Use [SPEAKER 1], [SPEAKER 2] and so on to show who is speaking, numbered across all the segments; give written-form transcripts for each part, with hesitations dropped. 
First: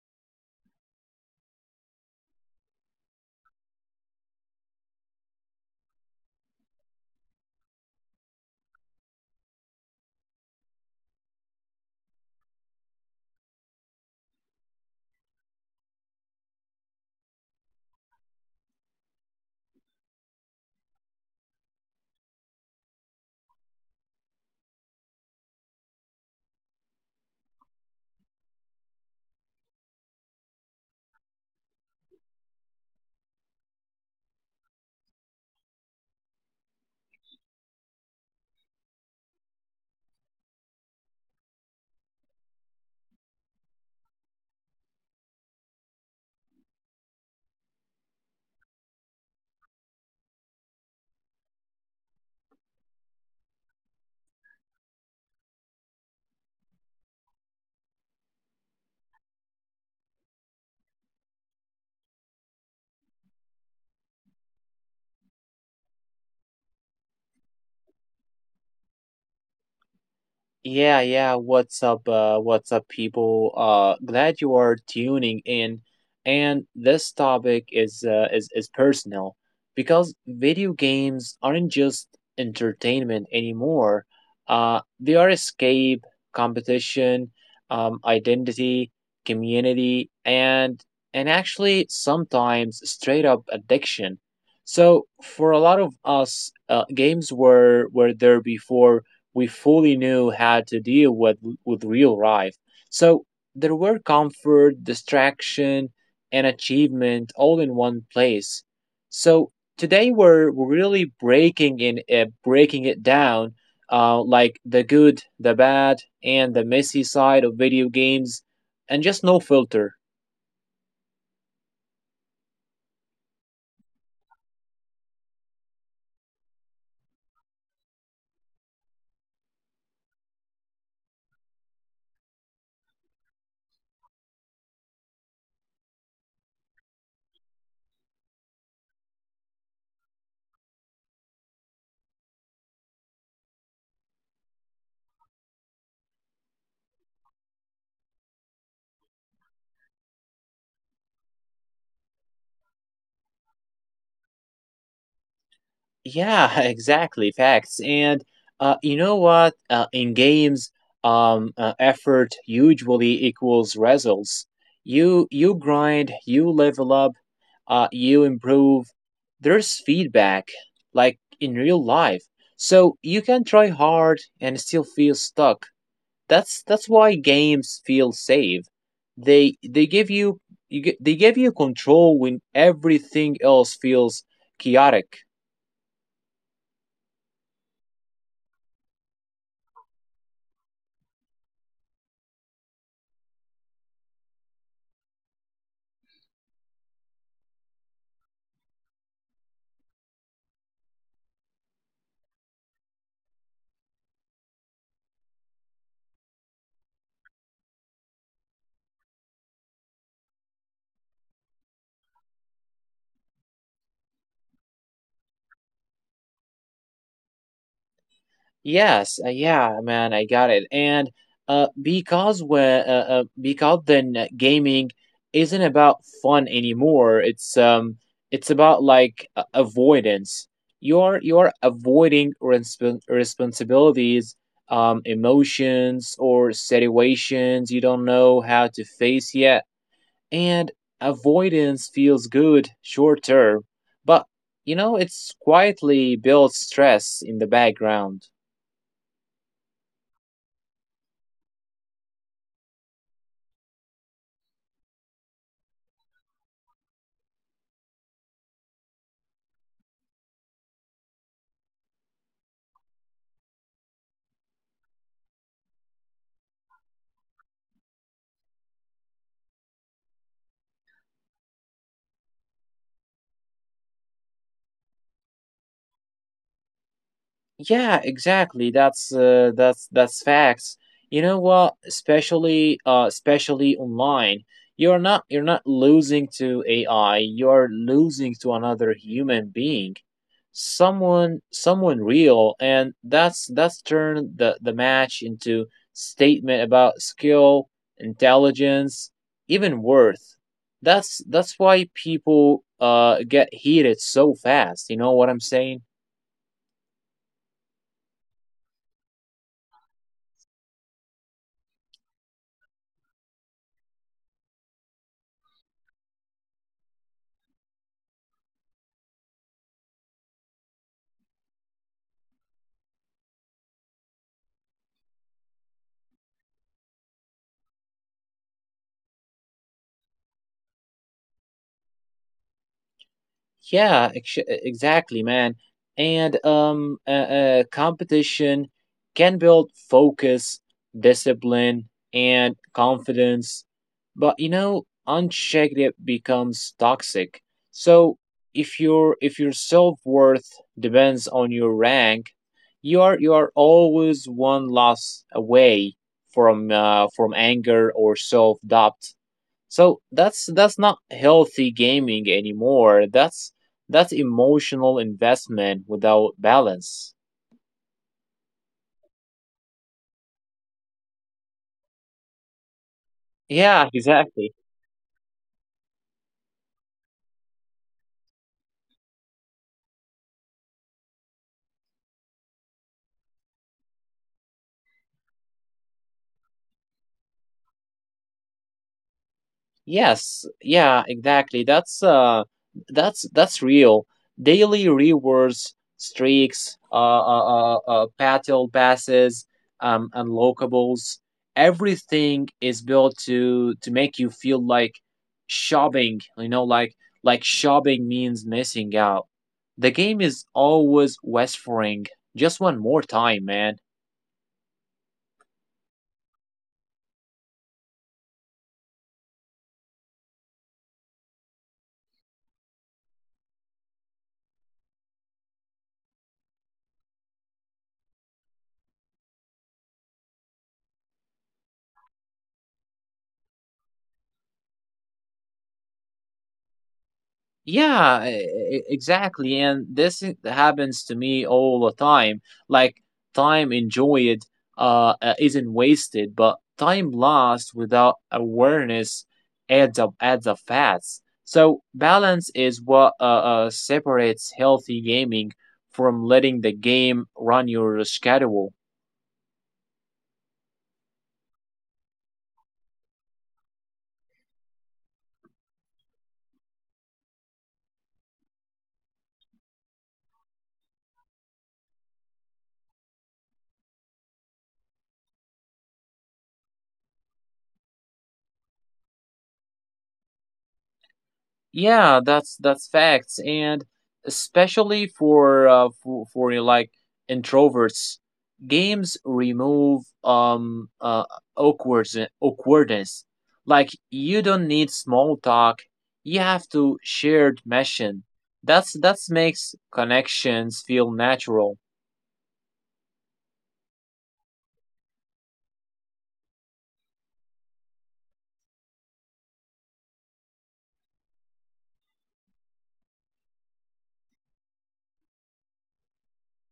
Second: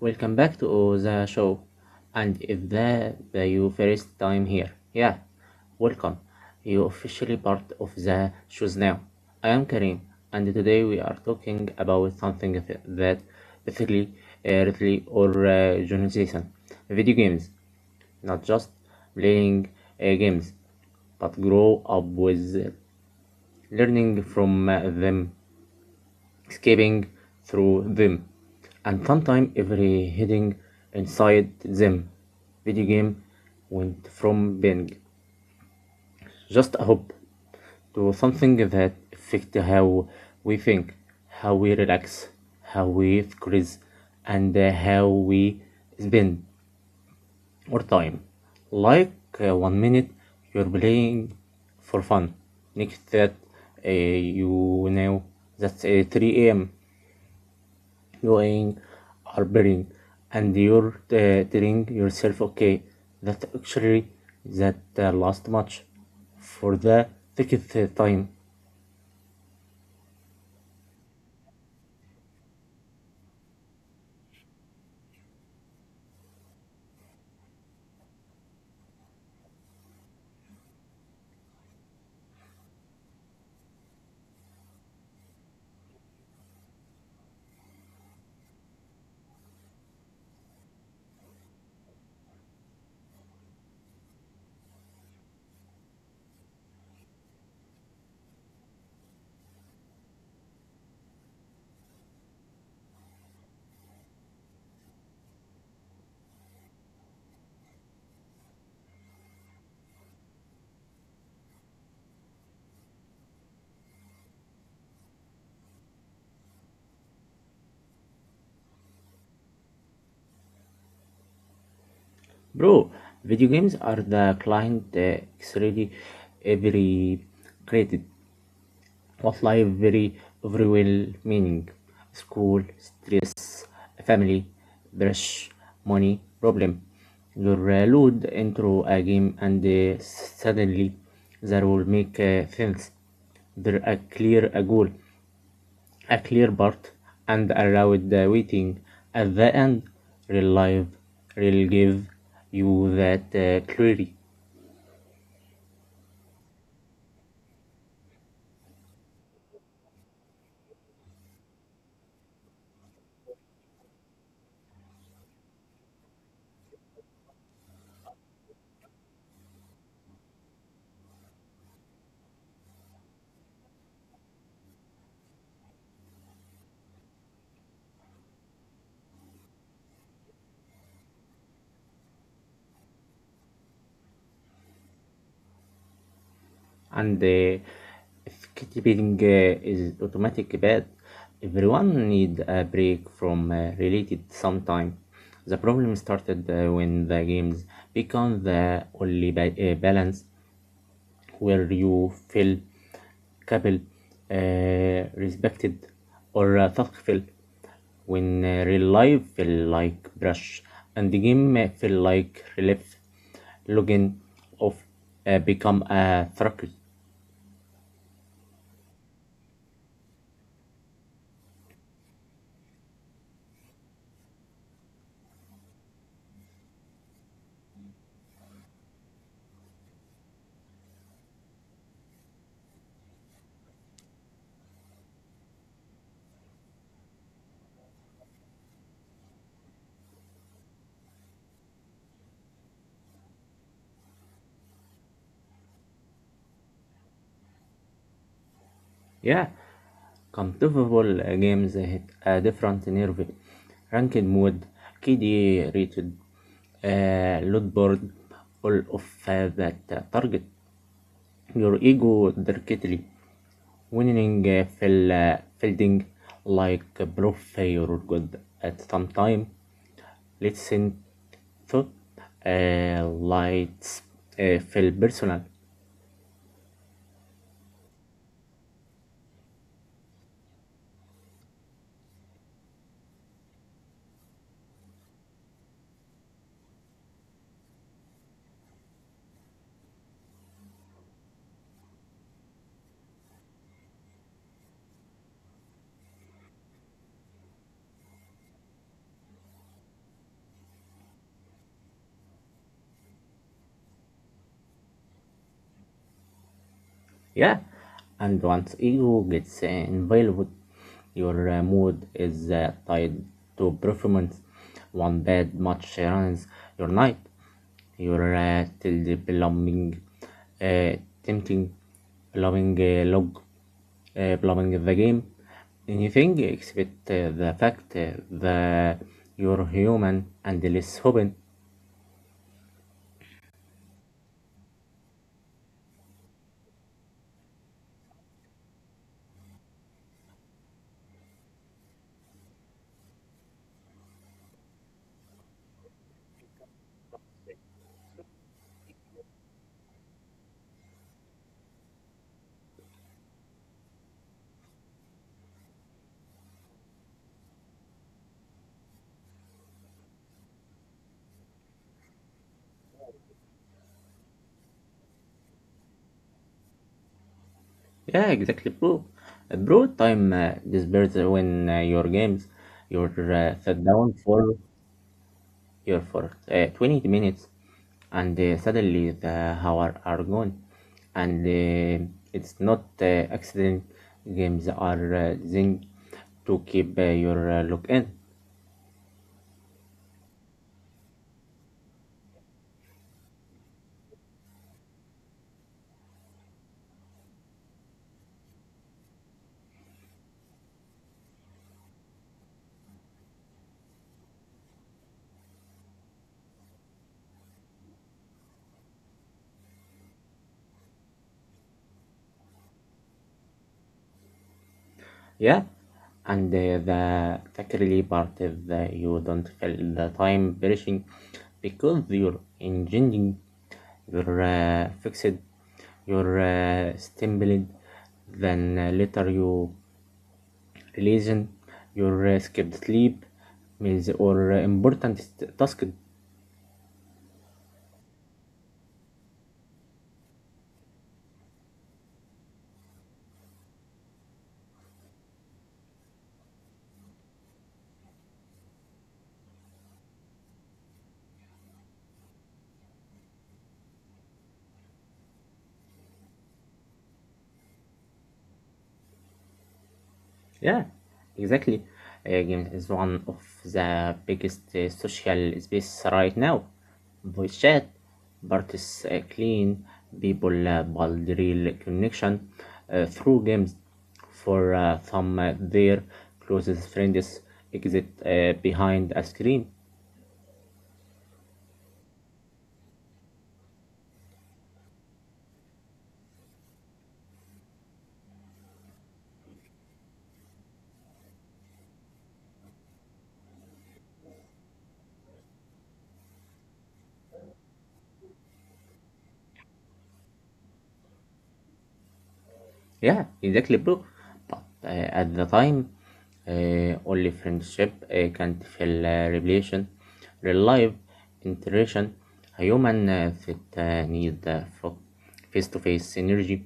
[SPEAKER 1] Welcome back to the show. And if the, the you first time here, yeah, welcome. You officially part of the shows now. I am Karim, and today we are talking about something that basically, really or generalization, video games. Not just playing games, but grow up with learning from them escaping through them, and sometimes every hiding inside them. Video game went from being just a hobby to something that affects how we think, how we relax, how we stress, and how we spend our time. Like one minute you're playing for fun, next that uh, you know that's 3 a.m. going are building and you're telling yourself okay that actually that last match for the thickest time.
[SPEAKER 2] Yeah, yeah. What's up? What's up, people? Glad you are tuning in. And this topic is personal because video games aren't just entertainment anymore. They are escape, competition, identity, community, and actually sometimes straight up addiction. So for a lot of us, games were there before we fully knew how to deal with real life. So there were comfort, distraction, and achievement all in one place. So today we're really breaking it down, like the good, the bad, and the messy side of video games, and just no filter.
[SPEAKER 1] Bro, video games are the client really every created what life very everywhere meaning school street family brush money problem. You're lured into a game and suddenly there will make sense. There a clear a goal, a clear part, and allowed the waiting at the end. Real life will give you that clarity.
[SPEAKER 2] Yeah, exactly. Facts. And you know what? In games, effort usually equals results. You grind, you level up, you improve. There's feedback, like in real life. So you can try hard and still feel stuck. That's why games feel safe. They they give you, they give you control when everything else feels chaotic.
[SPEAKER 1] And if keeping is automatic bad, everyone need a break from related sometime. The problem started when the games become the only balance where you feel capable, respected, or thoughtful. When real life feel like brush and the game feel like relief, login off, become a therapy.
[SPEAKER 2] Yes, yeah, man, I got it. And because then gaming isn't about fun anymore. It's about like avoidance. You're avoiding responsibilities, emotions or situations you don't know how to face yet. And avoidance feels good short term, but it's quietly builds stress in the background.
[SPEAKER 1] Yeah, compatible games hit a different nerve. Ranked mode, KD rated, load board, all of that target your ego directly, winning fill, fielding like proof you're good at some time. Listen to lights fill personal.
[SPEAKER 2] Yeah, exactly. That's facts. You know what? Especially online, you're not losing to AI. You're losing to another human being, someone real, and that's turned the match into statement about skill, intelligence, even worth. That's why people get heated so fast. You know what I'm saying?
[SPEAKER 1] Yeah, and once ego gets involved your mood is tied to performance one bad match ruins your night your till the plumbing uh, tempting plumbing log plumbing the game anything except the fact that you're human and less open.
[SPEAKER 2] Yeah, exactly, man. And competition can build focus, discipline, and confidence. But unchecked, it becomes toxic. So if your self worth depends on your rank, you are always one loss away from anger or self doubt. So that's not healthy gaming anymore. That's emotional investment without balance.
[SPEAKER 1] Yeah, exactly, bro. Bro, time disappears when your games you're sat
[SPEAKER 2] Yeah,
[SPEAKER 1] down
[SPEAKER 2] exactly.
[SPEAKER 1] for 20 minutes, and suddenly the hour are gone, and it's not accident. Games are thing to keep your look in.
[SPEAKER 2] Yes, yeah, exactly. That's real. Daily rewards, streaks, battle passes, unlockables, everything is built to make you feel like shopping, like shopping means missing out. The game is always whispering, just one more time, man.
[SPEAKER 1] Yeah, and the particularly part is that you don't feel the time perishing because you're engaging, you're fixed, you're stimulated, then later you releasing, your skipped sleep means or important task.
[SPEAKER 2] Yeah, exactly. And this happens to me all the time. Like time enjoyed isn't wasted, but time lost without awareness adds up fast. So balance is what separates healthy gaming from letting the game run your schedule.
[SPEAKER 1] Yeah, exactly. Games is one of the biggest social space right now. Voice chat, but it's clean, people build real connection through games. For some, their closest friends exist behind a screen.
[SPEAKER 2] Yeah, that's facts, and especially for like introverts, games remove awkward awkwardness. Like you don't need small talk. You have to shared mission. That's makes connections feel natural.
[SPEAKER 1] Yeah, exactly, bro. But at the time, only friendship can't fill revelation, real life interaction. A human fit need face to face energy.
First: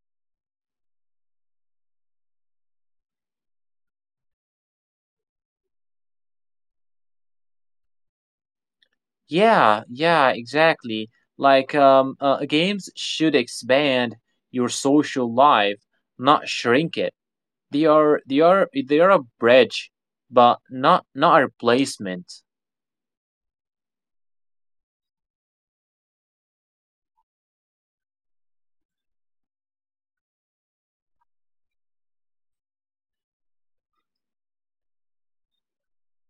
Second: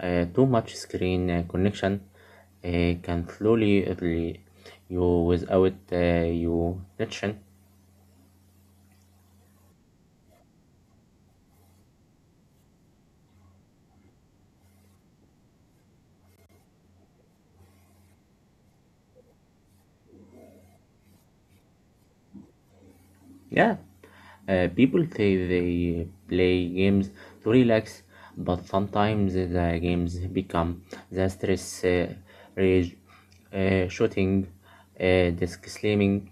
[SPEAKER 1] Too much screen connection uh, can slowly lead you without you attention.
[SPEAKER 2] Yeah, yeah, exactly. Like games should expand your social life, not shrink it. They are a bridge, but not a replacement.
[SPEAKER 1] Yeah, people say they play games to relax, but sometimes the games become the stress rage, shooting, desk slamming.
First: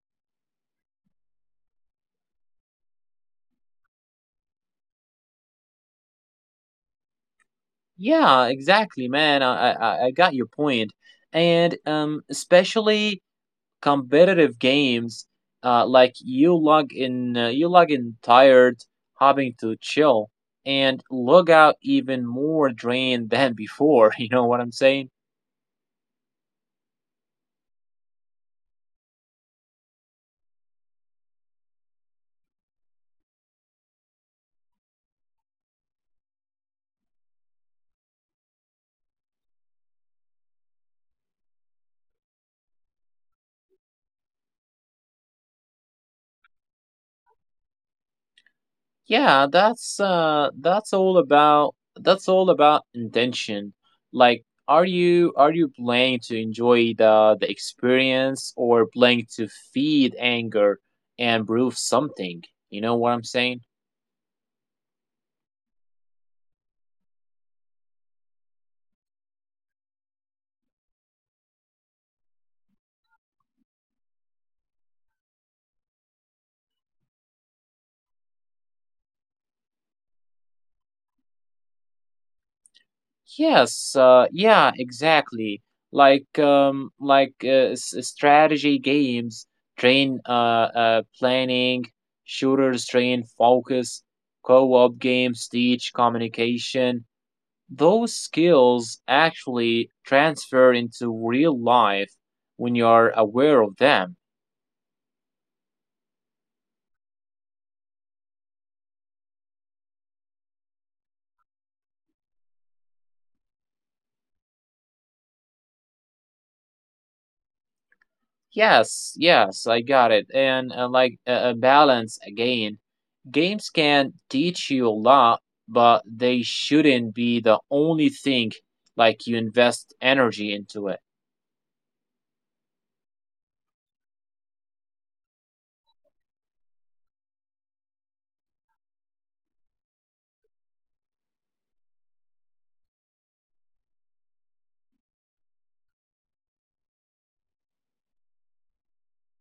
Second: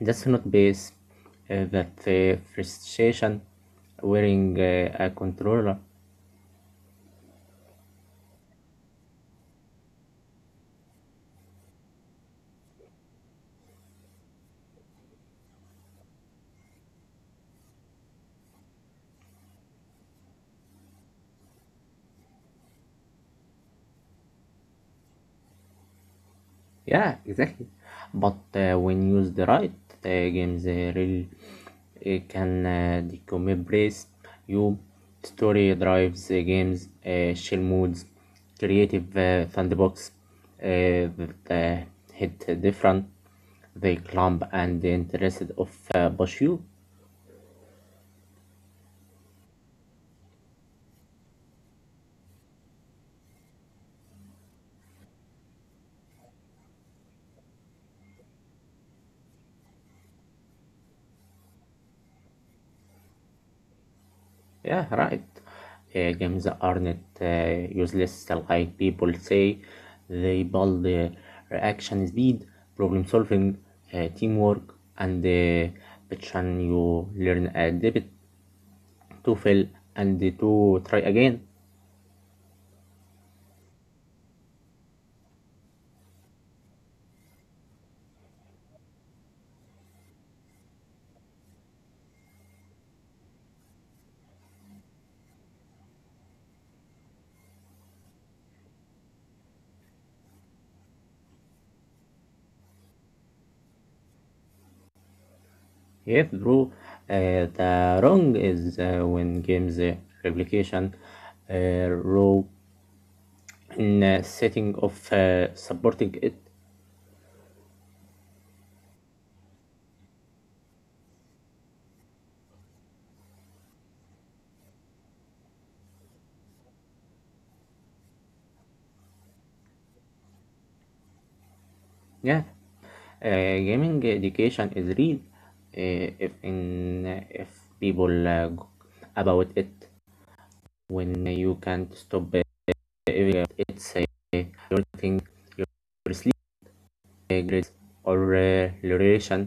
[SPEAKER 1] That's not base. That frustration wearing a controller.
[SPEAKER 2] Yeah, exactly, man. I got your point, and especially competitive games, like you log in tired, having to chill, and log out even more drained than before. You know what I'm saying?
[SPEAKER 1] Yeah, exactly. But when used right, games really can decompress you. Story drives games, chill moods, creative sandbox uh, that hit different the clump and the interest of push you.
[SPEAKER 2] Yeah, that's all about intention. Like are you playing to enjoy the experience or playing to feed anger and prove something? You know what I'm saying?
[SPEAKER 1] Yeah, right. Games aren't useless, like people say. They build reaction speed, problem solving, teamwork, and passion. You learn a debit to fail and to try again.
[SPEAKER 2] Yes, yeah, exactly. Like like strategy games train planning, shooters train focus, co-op games teach communication. Those skills actually transfer into real life when you're aware of them.
[SPEAKER 1] Yeah, true. The wrong is when games replication row in setting of supporting it.
[SPEAKER 2] Yes, yes, I got it. And like balance again, games can teach you a lot, but they shouldn't be the only thing like you invest energy into it.
[SPEAKER 1] Yeah, gaming education is real if people go about it when you can't stop even it's your thing your sleep grades or duration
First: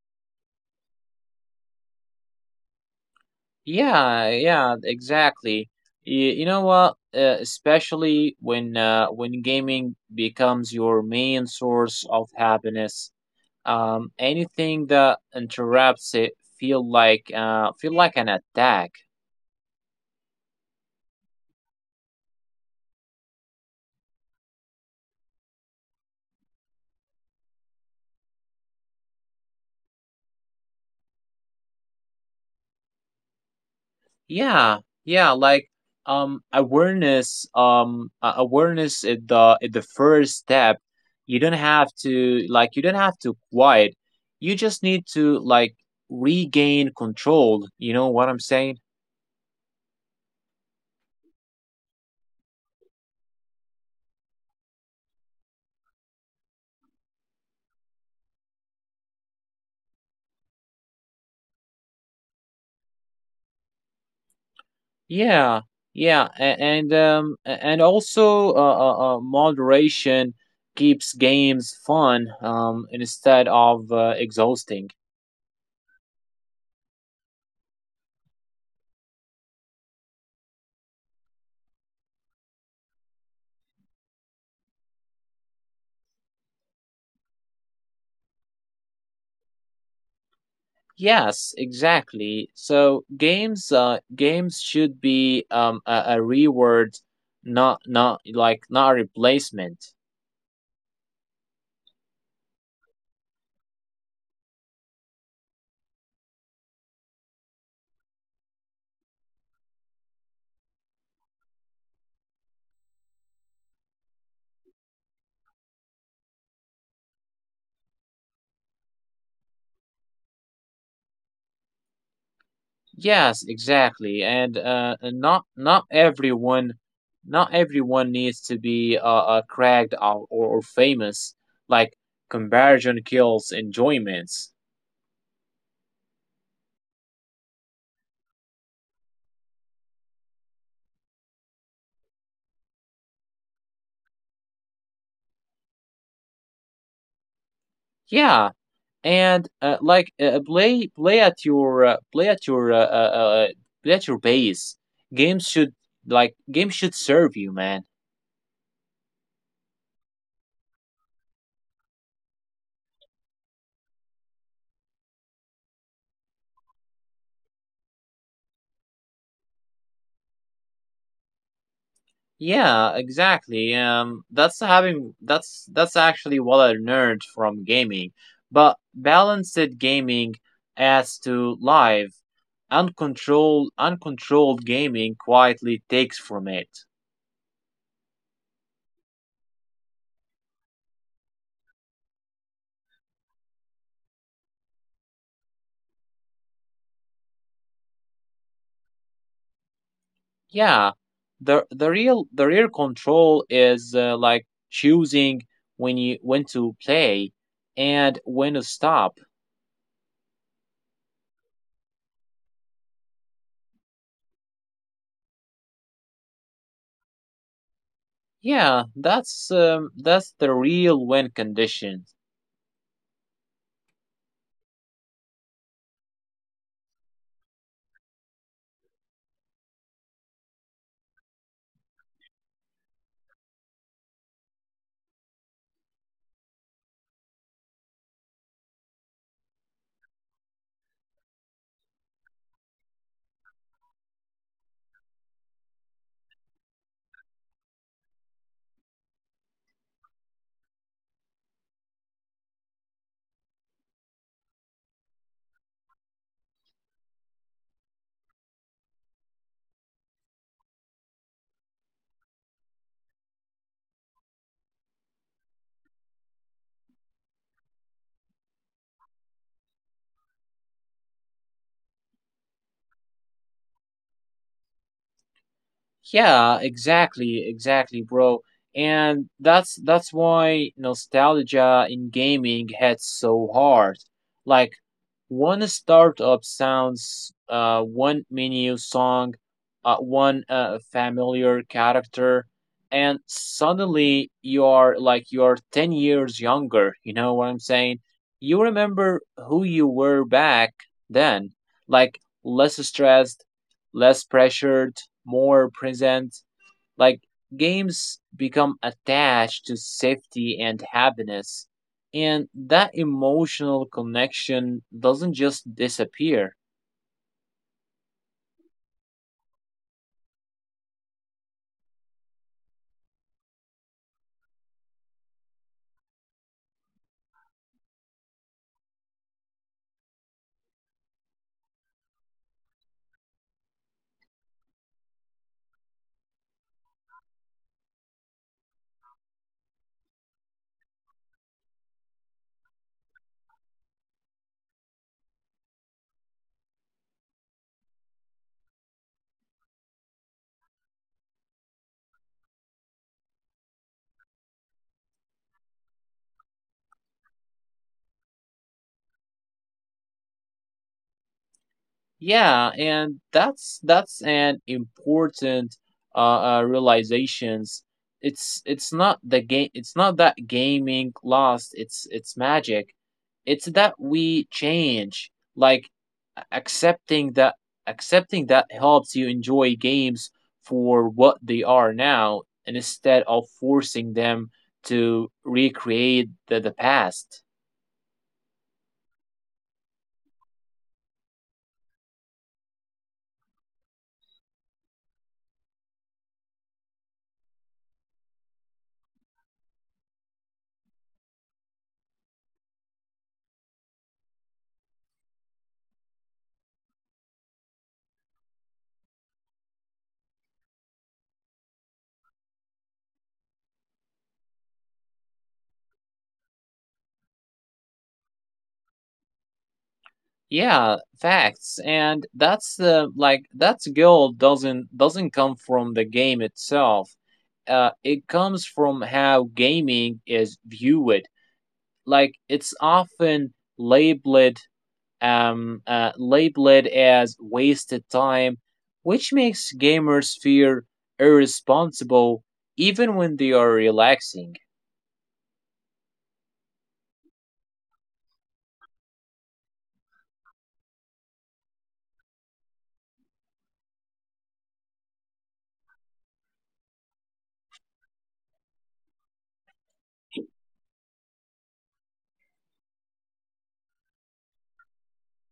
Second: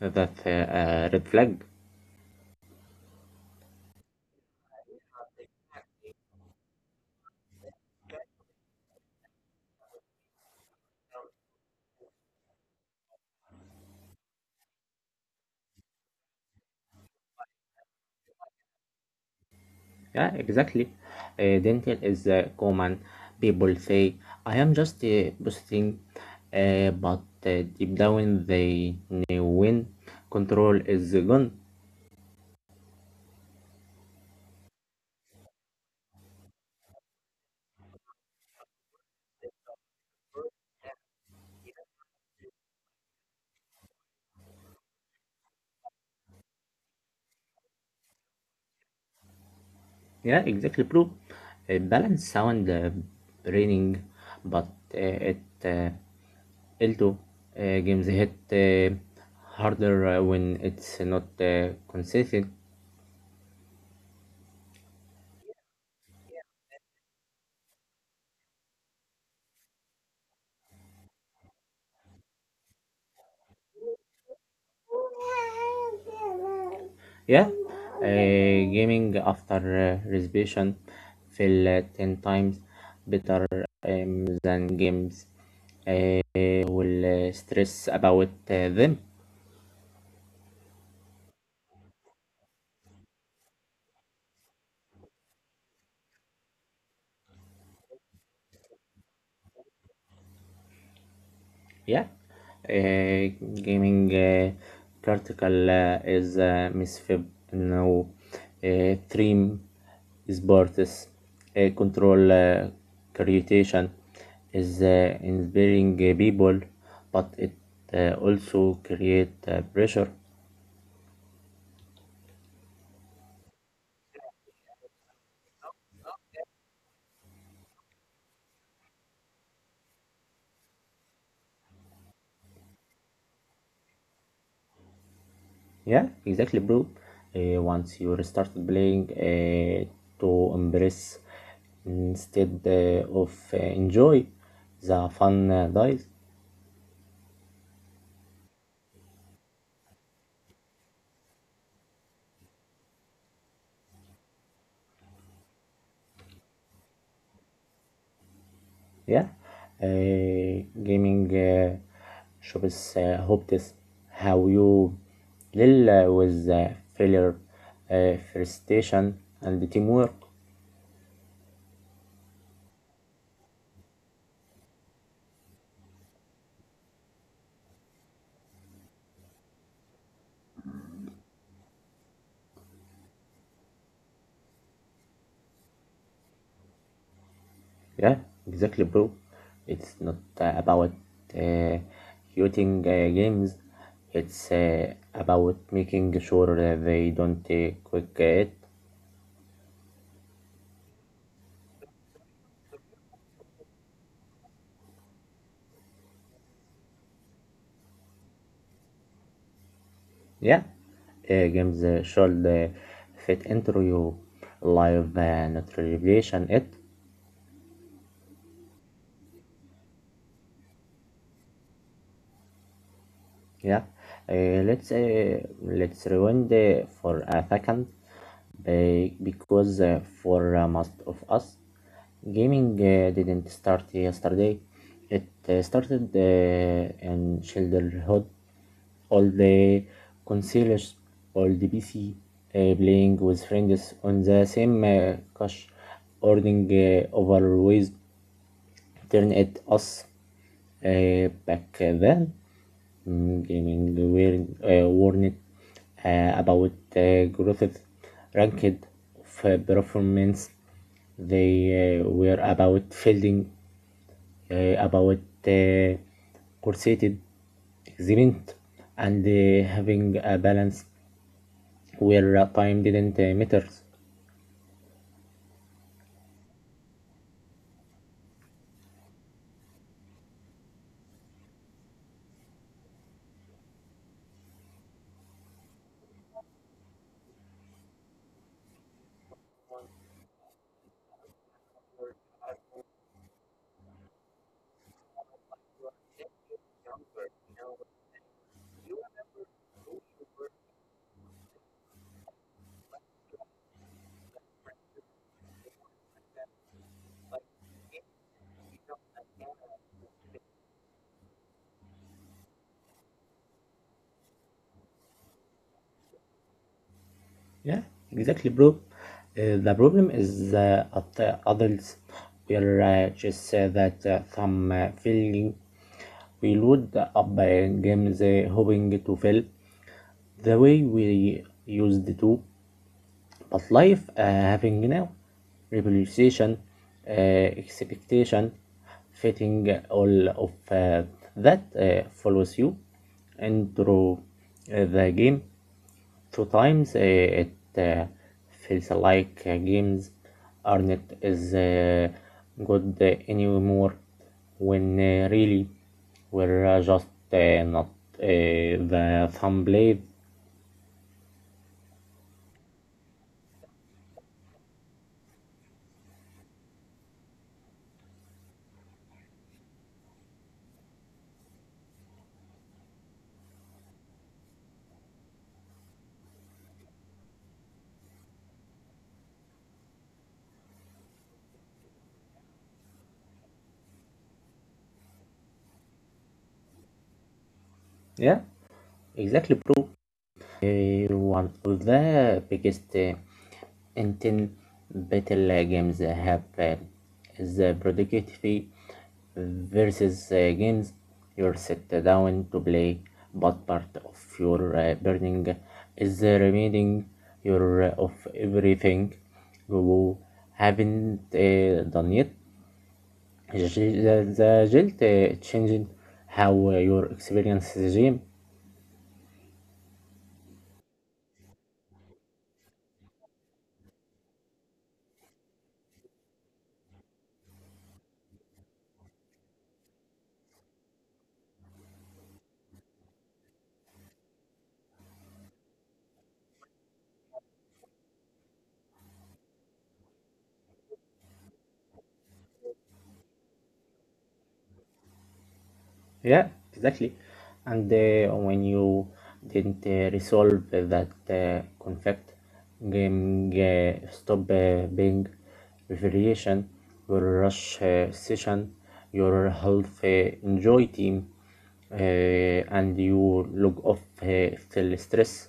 [SPEAKER 1] that red flag.
[SPEAKER 2] Yeah, yeah, exactly. You know what? Especially when gaming becomes your main source of happiness. Anything that interrupts it feel like an attack.
[SPEAKER 1] Yeah, exactly, dental is common people say I am just boosting but deep down they know when control is gone.
[SPEAKER 2] Yeah, yeah, like awareness. Awareness is the first step. You don't have to like you don't have to quiet. You just need to like regain control. You know what I'm saying?
[SPEAKER 1] Yeah, exactly, bro. A balanced sound raining, but it l games hit harder when it's not consistent.
[SPEAKER 2] Yeah, yeah, and also moderation keeps games fun, instead of exhausting.
[SPEAKER 1] Yeah, gaming after reservation feel 10 times better than games will stress about them.
[SPEAKER 2] Yes, exactly. So games should be a reward, not a replacement.
[SPEAKER 1] Yeah, uh, gaming practical is misfib now. Stream sports control creation is inspiring people, but it also create pressure.
[SPEAKER 2] Yes, exactly. And not everyone needs to be cracked, or famous. Like comparison kills enjoyments.
[SPEAKER 1] Yeah, exactly, bro. Once you start playing to embrace instead of enjoy, the fun dies.
[SPEAKER 2] Yeah, and like play at your base. Games should games should serve you, man.
[SPEAKER 1] Yeah, gaming shops helped us how you deal with failure, frustration, and the teamwork.
[SPEAKER 2] Yeah, exactly. That's having that's actually what I learned from gaming. But balanced gaming adds to life. Uncontrolled gaming quietly takes from it.
[SPEAKER 1] Yeah, exactly, bro. It's not about uh, shooting games. It's about making sure that they don't quick it.
[SPEAKER 2] Yeah, the real control is like choosing when to play and when to stop.
[SPEAKER 1] Yeah, games should fit into your life, not revelation it.
[SPEAKER 2] Yeah, that's the real win condition.
[SPEAKER 1] Yeah. Let's rewind for a second, because for most of us, gaming didn't start yesterday. It started in childhood. All the consoles, all the PC, playing with friends on the same couch, ordering over ways turned it us back then. Gaming were warned about the growth ranked of performance. They were about fielding, uh, about uh, corseted experiment, and having a balance where time didn't matter.
[SPEAKER 2] Yeah, exactly, exactly, bro. And that's why nostalgia in gaming hits so hard. Like one startup sounds, one menu song, one familiar character, and suddenly you are 10 years younger. You know what I'm saying? You remember who you were back then, like less stressed, less pressured, more present. Like games become attached to safety and happiness, and that emotional connection doesn't just disappear.
[SPEAKER 1] Yeah, exactly, bro. The problem is at adults, we just that some feeling we load up games hoping to fail the way we used to, but life having now revolution, uh, expectation, fitting all of that follows you into the game sometimes it feels like games aren't as good anymore when really we're just not the thumb blade.
[SPEAKER 2] Yeah, and that's an important realizations. It's not the game. It's not that gaming lost its magic. It's that we change. Like a- accepting that accepting that helps you enjoy games for what they are now, and instead of forcing them to recreate the past.
[SPEAKER 1] Yeah, exactly, bro. Eh, one of the biggest Intel battle games have the productivity versus games you're set down to play, but part of your burning is reminding your of everything you haven't done yet. The, the guilt changing how your experience is game?
[SPEAKER 2] Yeah, facts. And that's the like that's goal doesn't come from the game itself. It comes from how gaming is viewed. Like it's often labeled labeled as wasted time, which makes gamers feel irresponsible even when they are relaxing.
[SPEAKER 1] Yeah, exactly. And when you didn't resolve that conflict, game stop being variation, your rush session, your health enjoy team, uh, and you log off still stress.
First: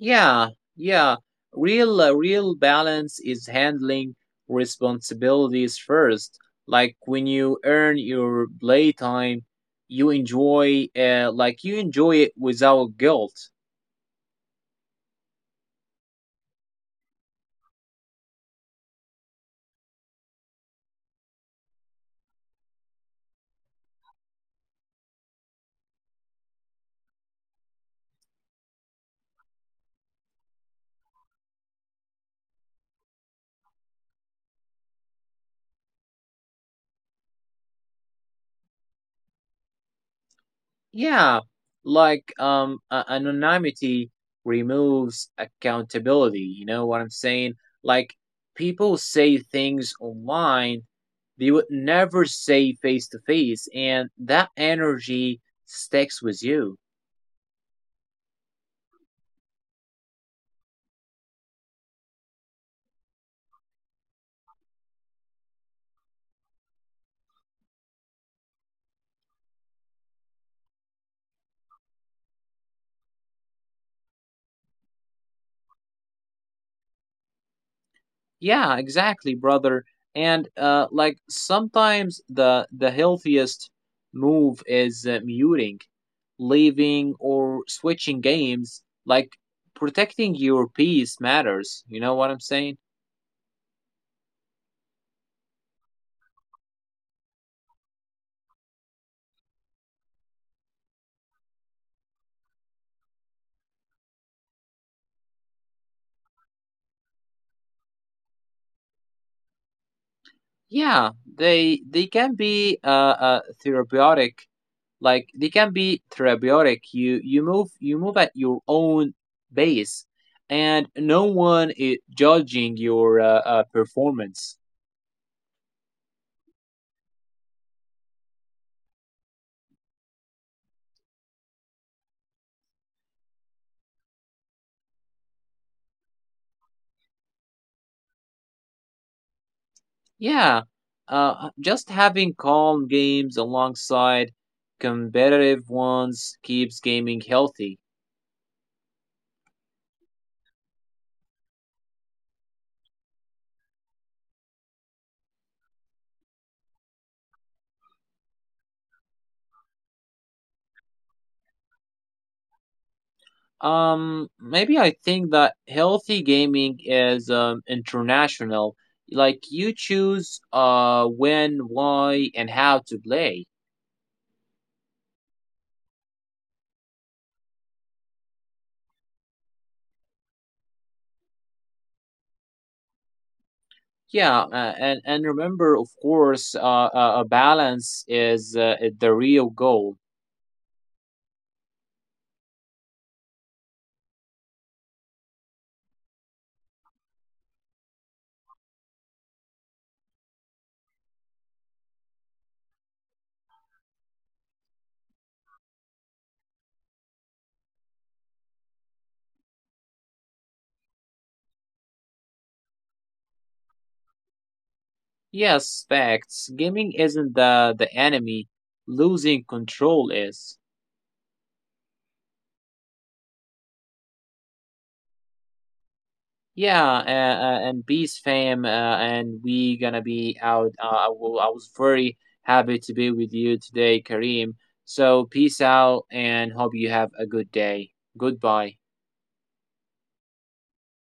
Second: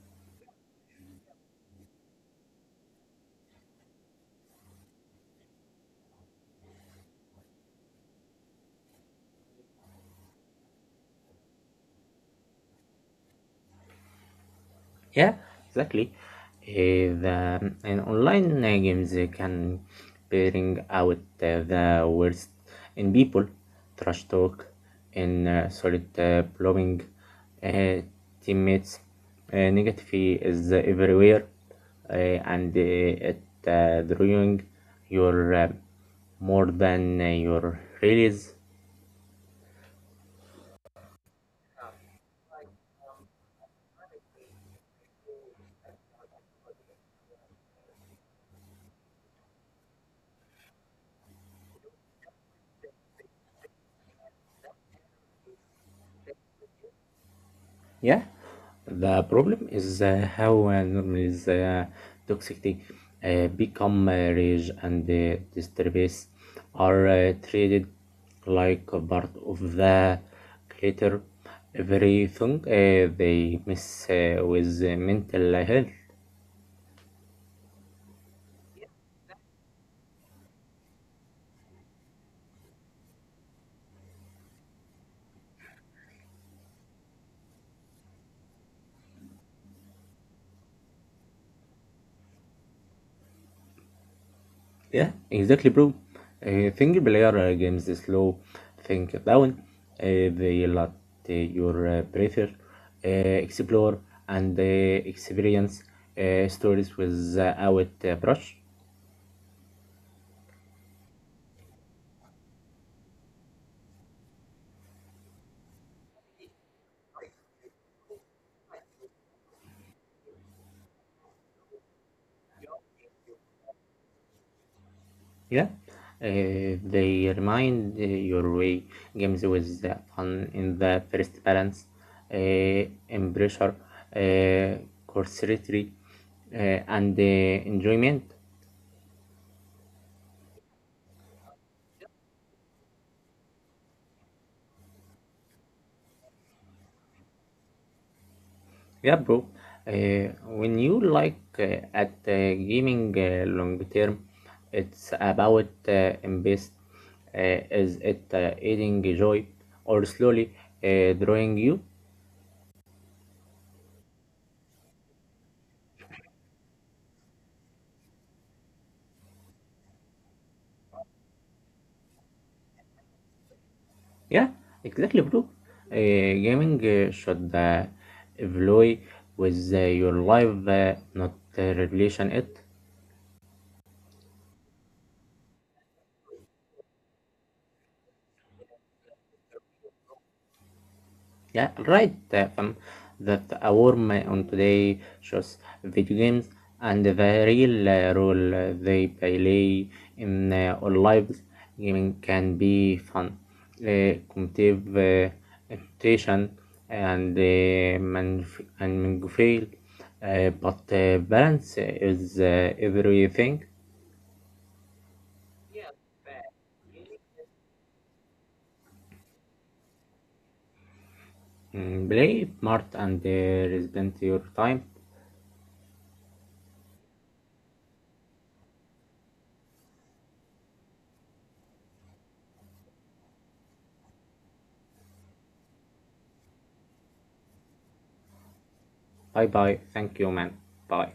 [SPEAKER 2] Yeah, yeah. Real balance is handling responsibilities first. Like when you earn your playtime, you enjoy it without guilt.
[SPEAKER 1] Yeah, exactly. Eh, the and online games can bring out the worst in people, trash talk, and solid blowing, uh, teammates, negativity is everywhere, uh, and it drawing your more than your release.
[SPEAKER 2] Yeah, like anonymity removes accountability. You know what I'm saying? Like people say things online they would never say face to face, and that energy sticks with you.
[SPEAKER 1] Yeah, the problem is how normally the toxicity become rage and disturbance are treated like a part of the culture. Everything they miss with mental health.
[SPEAKER 2] Yeah, exactly, brother. And like sometimes the healthiest move is muting, leaving, or switching games. Like protecting your peace matters. You know what I'm saying?
[SPEAKER 1] Yeah, exactly, bro. Think player games slow, think down. They let your breather explore and experience stories without brush.
[SPEAKER 2] Yeah, they can be therapeutic. Like they can be therapeutic. You move at your own pace, and no one is judging your performance.
[SPEAKER 1] Yeah, they remind your way games with fun in the first balance, embrace curiosity, and enjoyment.
[SPEAKER 2] Yeah, just having calm games alongside competitive ones keeps gaming healthy.
[SPEAKER 1] Yeah, bro. When you like at gaming long term, it's about invest. Is it adding joy or slowly drawing you?
[SPEAKER 2] Maybe I think that healthy gaming is international. Like you choose when, why, and how to play.
[SPEAKER 1] Yeah, exactly, bro. Gaming should evolve with your life, not relation it.
[SPEAKER 2] Yeah, and remember, of course, a balance is the real goal.
[SPEAKER 1] Yeah, right, Stefan. That's our my on today shows video games and the real role they play in our lives. Gaming can be fun, competitive competition, and manufactured, but balance is everything.
[SPEAKER 2] Yes, facts. Gaming isn't the enemy. Losing control is.
[SPEAKER 1] Mm, play smart and respect your time.
[SPEAKER 2] Yeah, and peace, fam, and we gonna be out. I was very happy to be with you today, Kareem. So peace out, and hope you have a good day. Goodbye.
[SPEAKER 1] Bye bye. Thank you, man. Bye.